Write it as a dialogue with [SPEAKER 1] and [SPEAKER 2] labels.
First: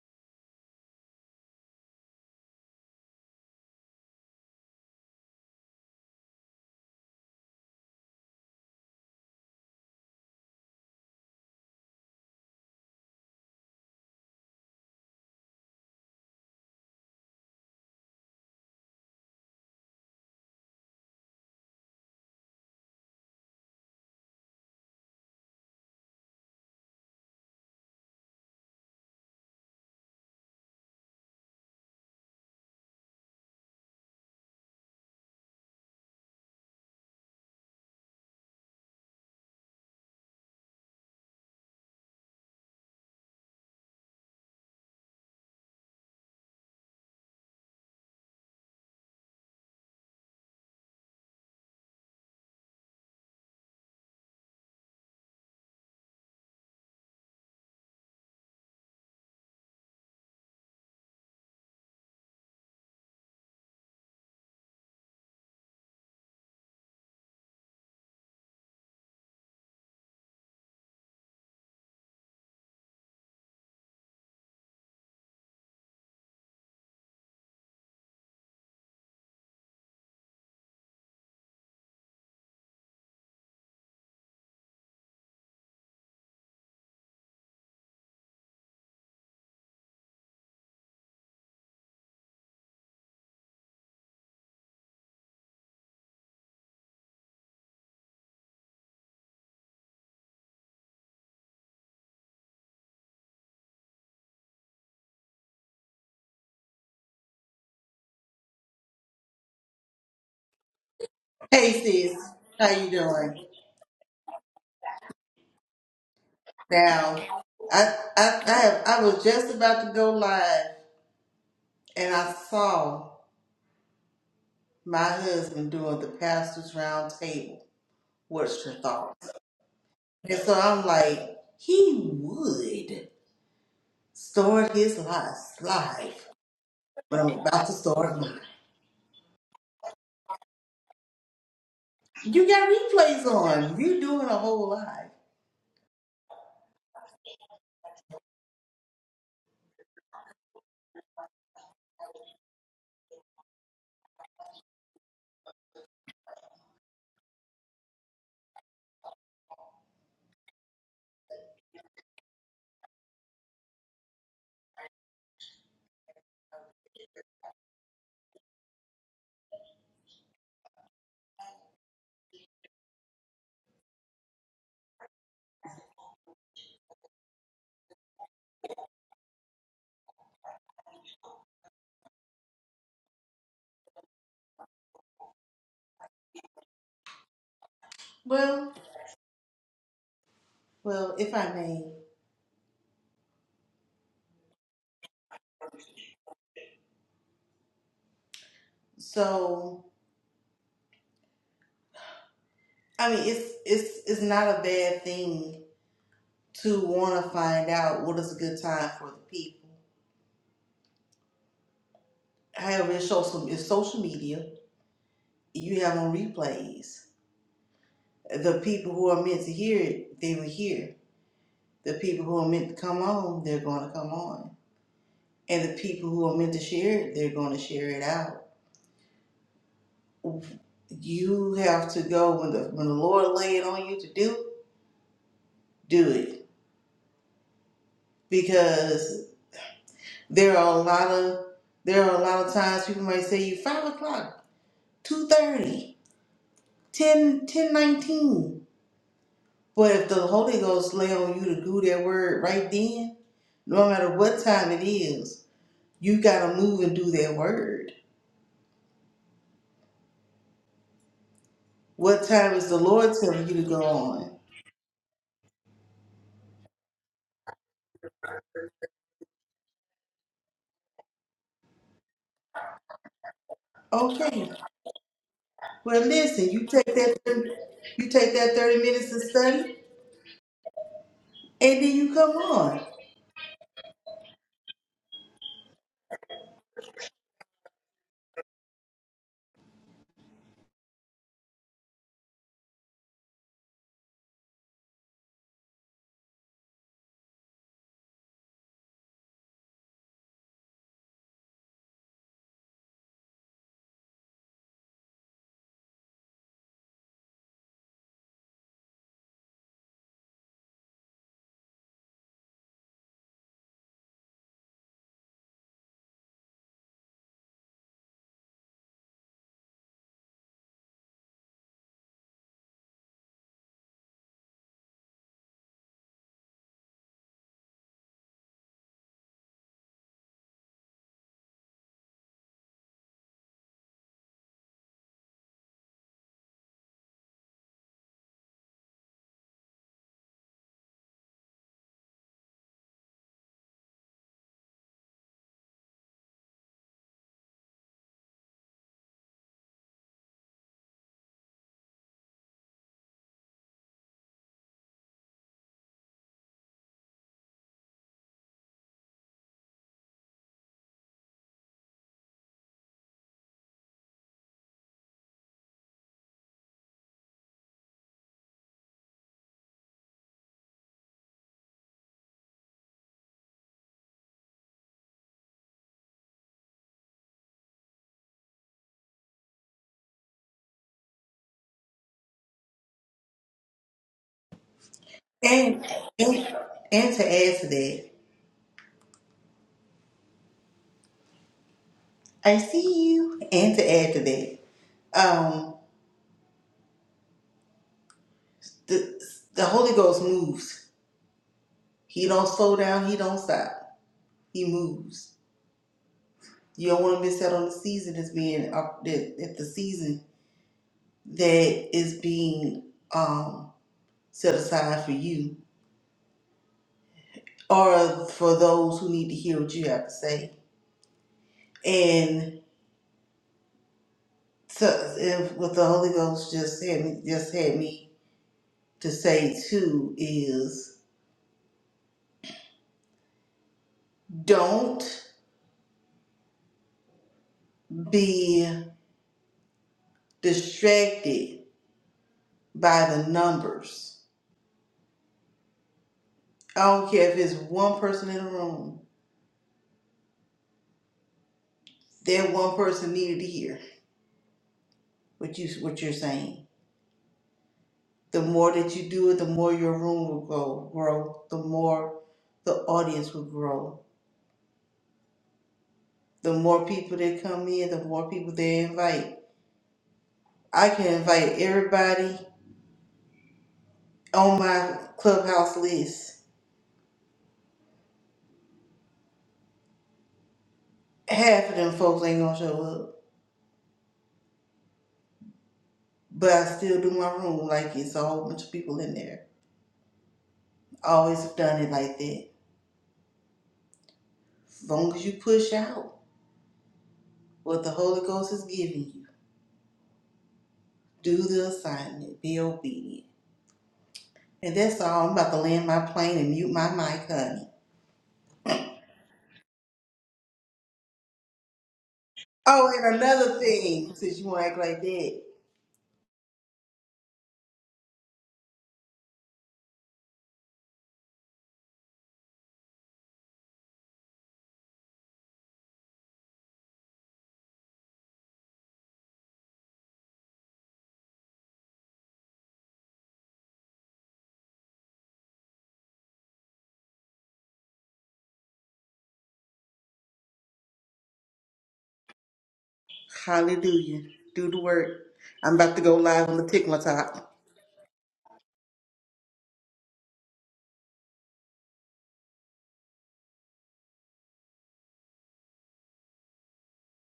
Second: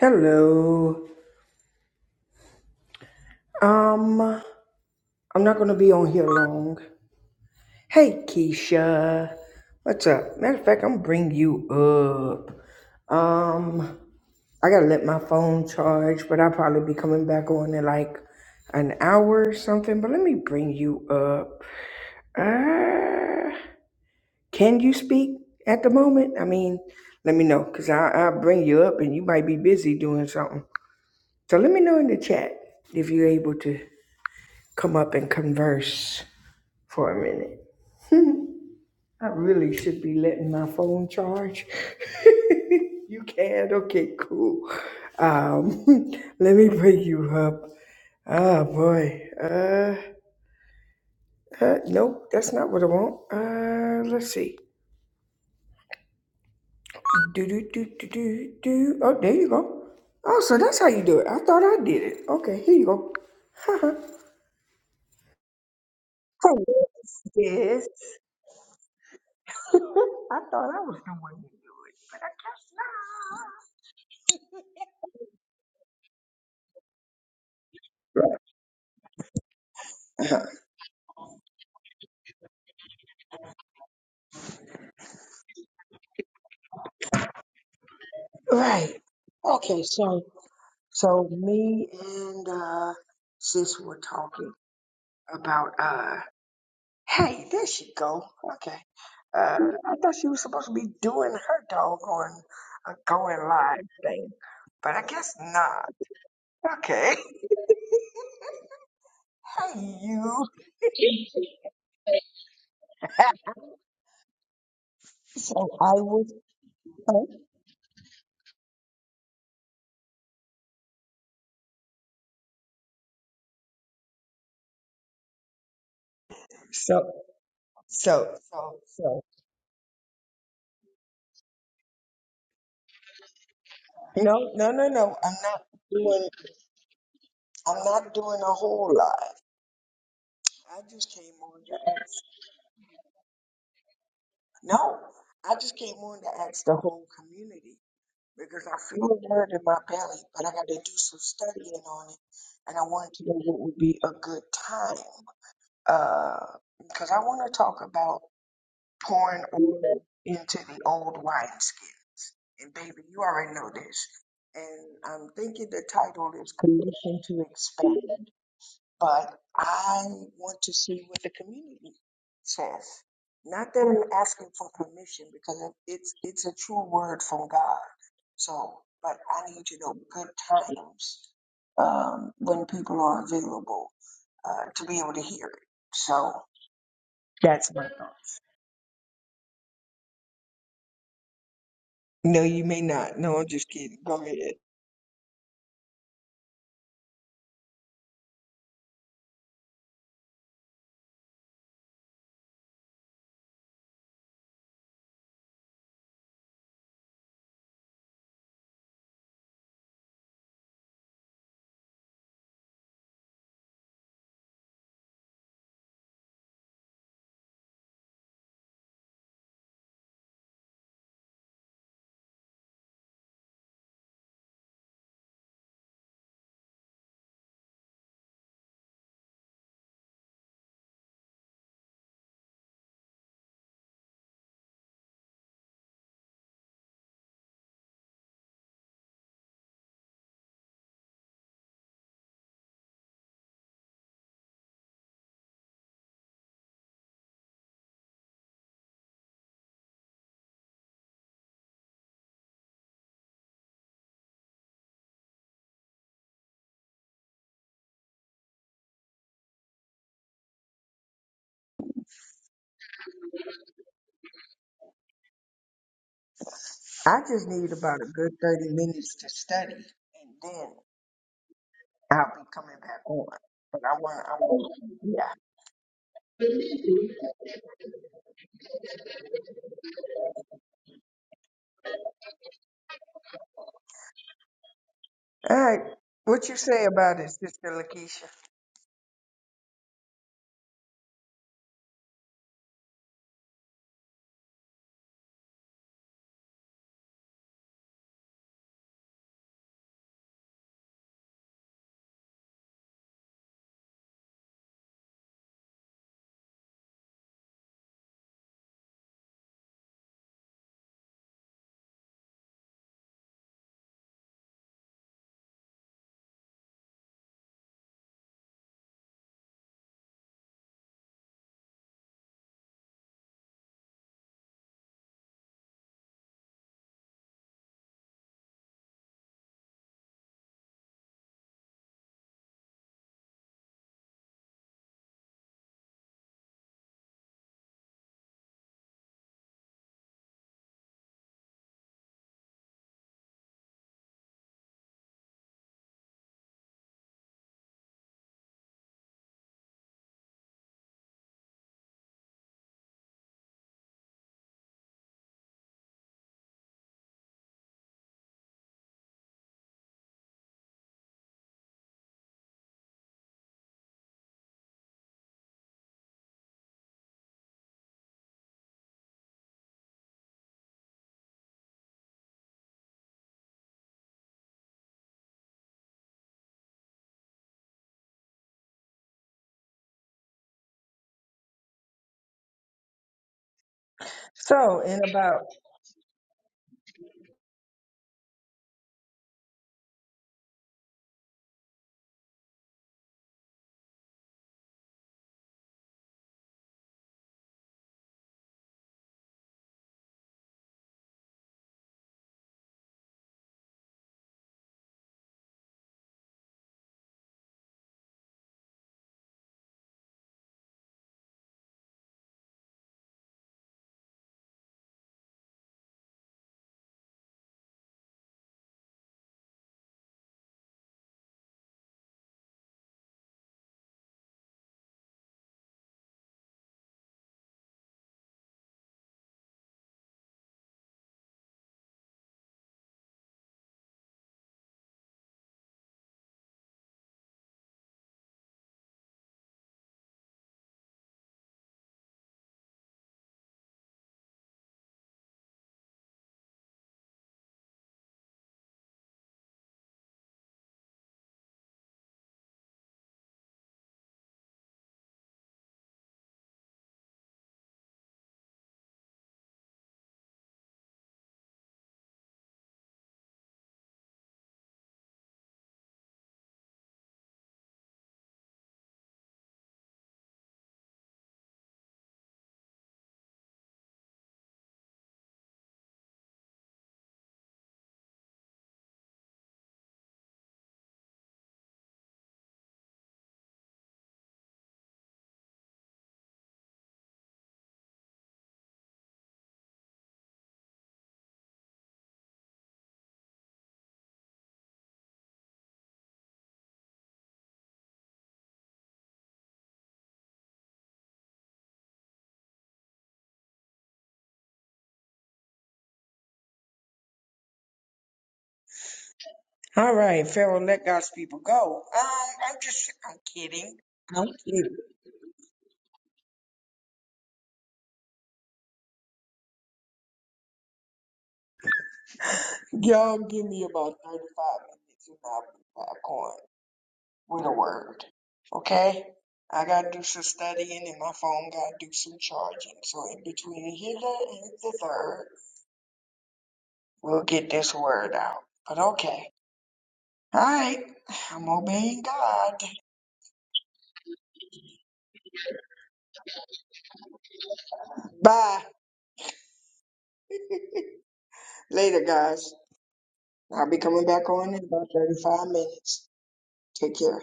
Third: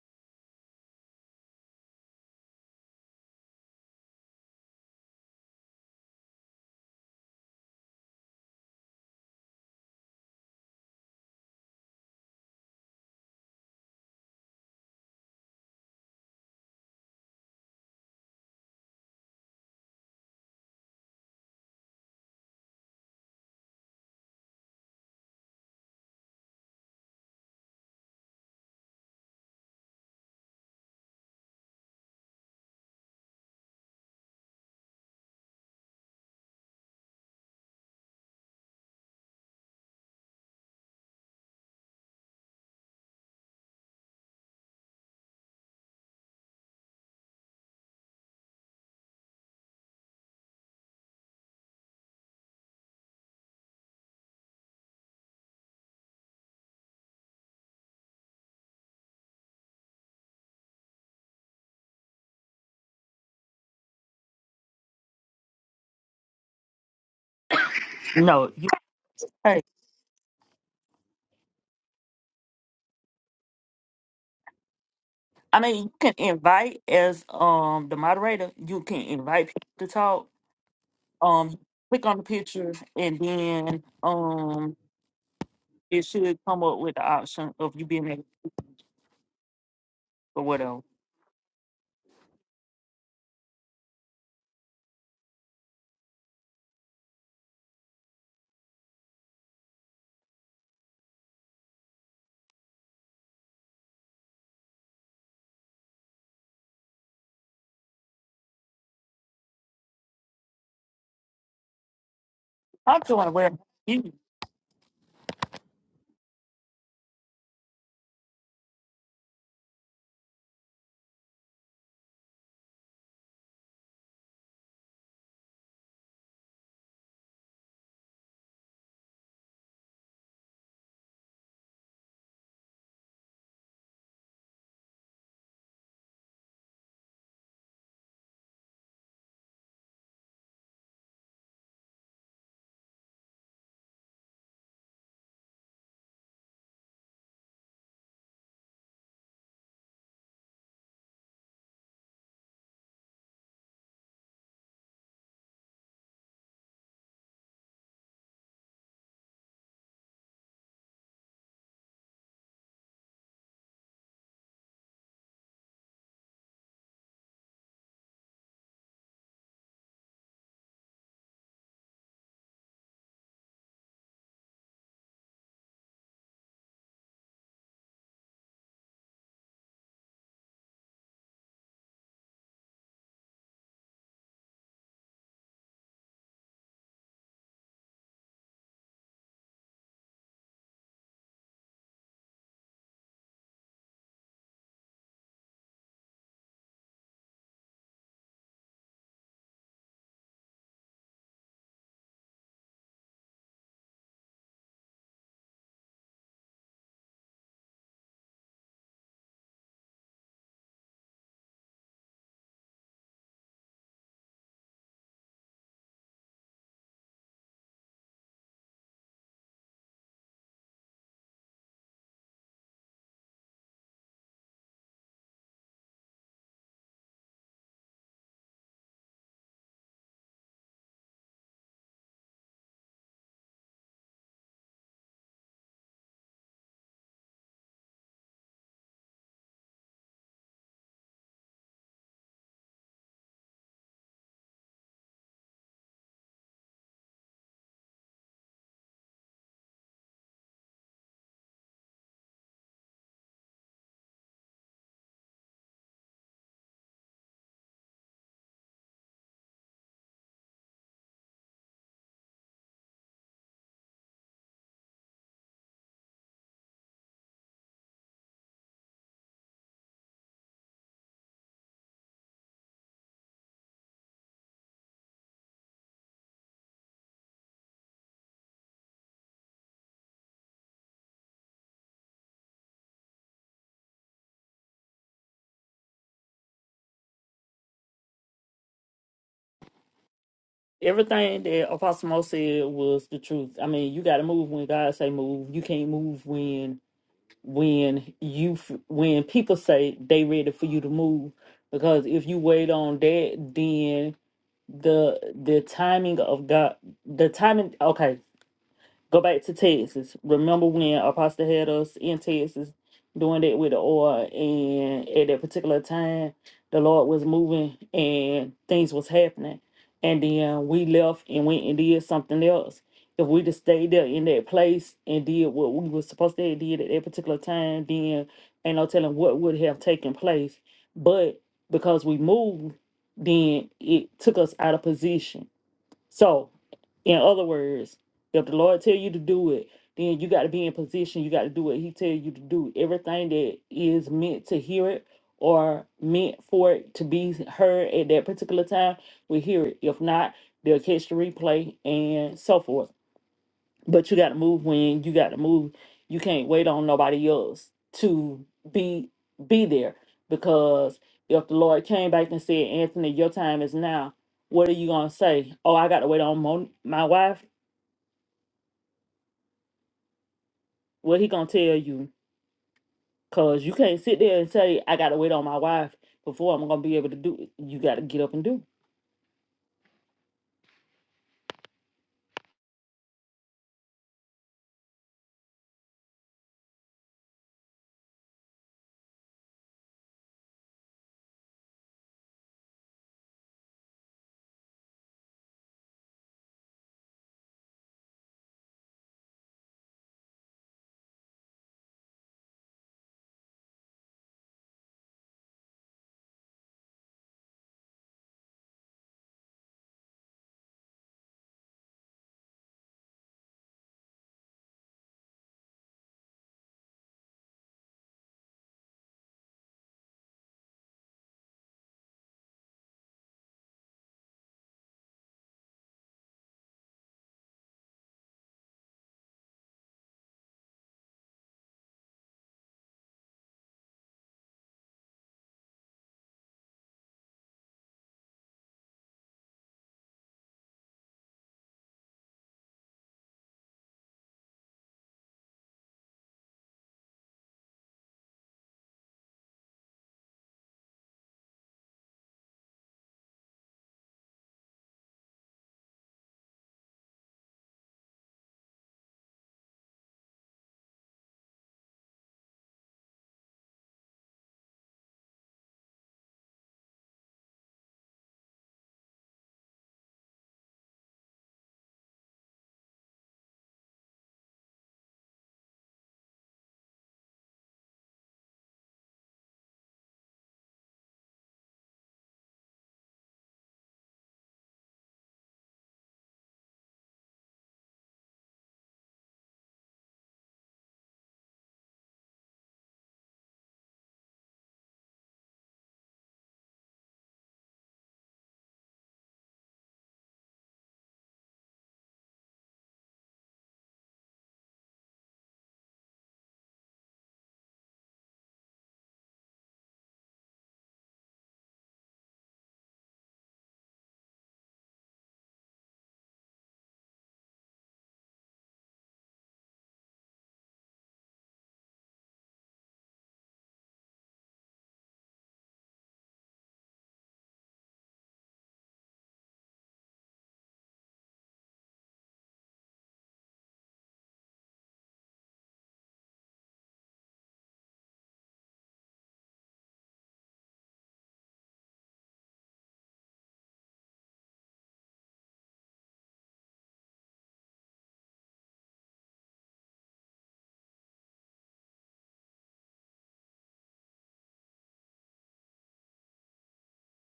[SPEAKER 1] Hello. Um, I'm not gonna be on here long. Hey, Keisha. What's up? Matter of fact, I'm gonna bring you up. Um, I gotta let my phone charge, but I'll probably be coming back on in like an hour or something. But let me bring you up. Uh, can you speak at the moment? I mean, let me know, cause I I'll bring you up, and you might be busy doing something. So let me know in the chat if you're able to. come up and converse for a minute. I really should be letting my phone charge. you can? Okay, cool. Um, let me bring you up. Oh boy. Uh, uh nope, that's not what I want. Uh let's see. Do do do do do do oh there you go. Oh, so that's how you do it. I thought I did it. Okay, here you go. Hello, sis.
[SPEAKER 2] No, you hey,
[SPEAKER 1] I thought I was the one to do it, but
[SPEAKER 2] I mean you can invite as um the moderator, you can invite people to
[SPEAKER 1] I
[SPEAKER 2] talk.
[SPEAKER 1] guess not.
[SPEAKER 2] Um click on the picture and then um it should come up with the option of you being able
[SPEAKER 1] right. Okay, so
[SPEAKER 2] or whatever.
[SPEAKER 1] so me and uh sis were talking about uh hey, there she go. Okay. Uh I thought she was supposed to be doing her doggone uh, going live thing. But I guess not. Okay. hey you.
[SPEAKER 3] Hey sis, how you
[SPEAKER 2] I'm doing
[SPEAKER 3] doing?
[SPEAKER 2] well you
[SPEAKER 1] So I was uh,
[SPEAKER 3] Now, I, I I have I was just about to go live, and I saw my husband doing the pastor's
[SPEAKER 1] so
[SPEAKER 3] round table.
[SPEAKER 1] so
[SPEAKER 3] What's your
[SPEAKER 1] so so
[SPEAKER 3] thoughts? And so I'm like, he would
[SPEAKER 1] No, no,
[SPEAKER 3] start
[SPEAKER 1] no,
[SPEAKER 3] his
[SPEAKER 1] no. I'm not
[SPEAKER 3] last
[SPEAKER 1] doing.
[SPEAKER 3] life, but I'm about to
[SPEAKER 1] I'm not
[SPEAKER 3] start mine.
[SPEAKER 1] doing a whole lot. I just came on to ask.
[SPEAKER 3] You got replays on. You doing a whole
[SPEAKER 1] No,
[SPEAKER 3] live.
[SPEAKER 1] I just came on to ask the whole community because I feel a word in my belly, but I got to do some studying on it, and I wanted to know what would be a good time. Uh, because I want to talk about pouring oil into the old wineskins, and baby, you already know this. And I'm thinking the title is "Commission to Expand." but I want to see what the community says. Not that I'm asking for permission because it- it's it's a true word from God. So, but I need to know good times um, when people are available uh, to be able to hear it. So that's my thought.
[SPEAKER 3] Well, well, if I may.
[SPEAKER 1] No, you may not. No, I'm just kidding. Go ahead.
[SPEAKER 3] So I mean, it's it's it's not a bad thing to want to find out what is a good time for the people. However, it's social, it's social media. You have on replays. The people who are meant to hear it, they will hear. The people who are meant to come on, they're going to come on. And the people who are meant to share it, they're going to share it out. You have to go when the when the Lord lay it on you to do, do it because there are a lot of there are a lot of times people might say you five o'clock, two thirty. 10, 10, 19. But if the Holy Ghost lay on you to do that word right then, no matter what time it is, you gotta move and do that word. What time is the Lord telling you to go on?
[SPEAKER 1] I just need about a good thirty minutes to study, and then I'll be coming back on. But I want, I
[SPEAKER 3] Okay.
[SPEAKER 1] want,
[SPEAKER 3] Well listen, you take that you take that 30 minutes to study and then you come on.
[SPEAKER 1] All right. What you say about it, Sister Lakeisha?
[SPEAKER 2] everything that Apostle Mo said was the truth. I mean you gotta move when God say move. You can't move when when you f- when people say they ready for you to move because if you wait on that the the timing of God, the timing. Okay, Go back to Texas. Remember when Apostle had us in Texas doing that with the oil, and at that particular time, the Lord was moving and things was happening. And then we left and went and did something else. If we just stayed there in that place and did what we was supposed to have did at that particular time, then ain't no telling what would have taken place. But because we moved, then it took us out of position so, in other words, if the Lord tell you to do it, then you got to be in position. You got to do what He tell you to do. Everything that is meant to hear it or meant for it to be heard at that particular time, we hear it. If not, they'll catch the replay and so forth. But you got to move when you got to move. You can't wait on nobody else to be be there because if the Lord came back and said, "Anthony, your time is now," what are you gonna say? Oh, I got to wait on mon- my wife. What he gonna tell you? Cause you can't sit there and say, "I got to wait on my wife before I'm gonna be able to do it." You got to get up and do. it.
[SPEAKER 1] So, in about
[SPEAKER 3] And and and to add to that, I see you. And to add to that, um the the Holy Ghost moves. He don't slow down, he don't stop. He moves. You don't want to miss out on the season that's being up that, that the season that is being um, set aside for you or for those who need to hear what you have to say. And so, if what the Holy Ghost just had me just had me to say too is don't be distracted by the numbers. I don't care if it's one person in the room. That one person needed to hear what you what you're saying The more that you do it, the more your room will grow, grow. The more the audience will grow. The more people that come in, the more people they invite. I can invite everybody on my clubhouse list. Half of them folks ain't gonna show up, but I still do my room like it's a whole bunch of people in there. I always have done it like that. As long as you push out what the Holy Ghost is giving you, do the assignment, be obedient. And that's all. I'm about to land my plane and mute my mic, honey.
[SPEAKER 1] all right, Pharaoh, let God's people go. Um, I'm just,
[SPEAKER 3] Oh, and
[SPEAKER 1] I'm
[SPEAKER 3] another
[SPEAKER 1] kidding.
[SPEAKER 3] thing,
[SPEAKER 1] I'm
[SPEAKER 3] since you want to
[SPEAKER 1] kidding.
[SPEAKER 3] act like that,
[SPEAKER 1] Y'all give me about 35 minutes and I'll be back on with a word. Okay? I gotta do some studying and my phone gotta do some charging. So, in between here and the third, we'll get this word out. But okay. All right. I'm obeying God.
[SPEAKER 3] hallelujah. Do the work. I'm about to go live on the tick my top.
[SPEAKER 1] Bye. Later, guys. I'll be coming back on in about 35 minutes. Take care.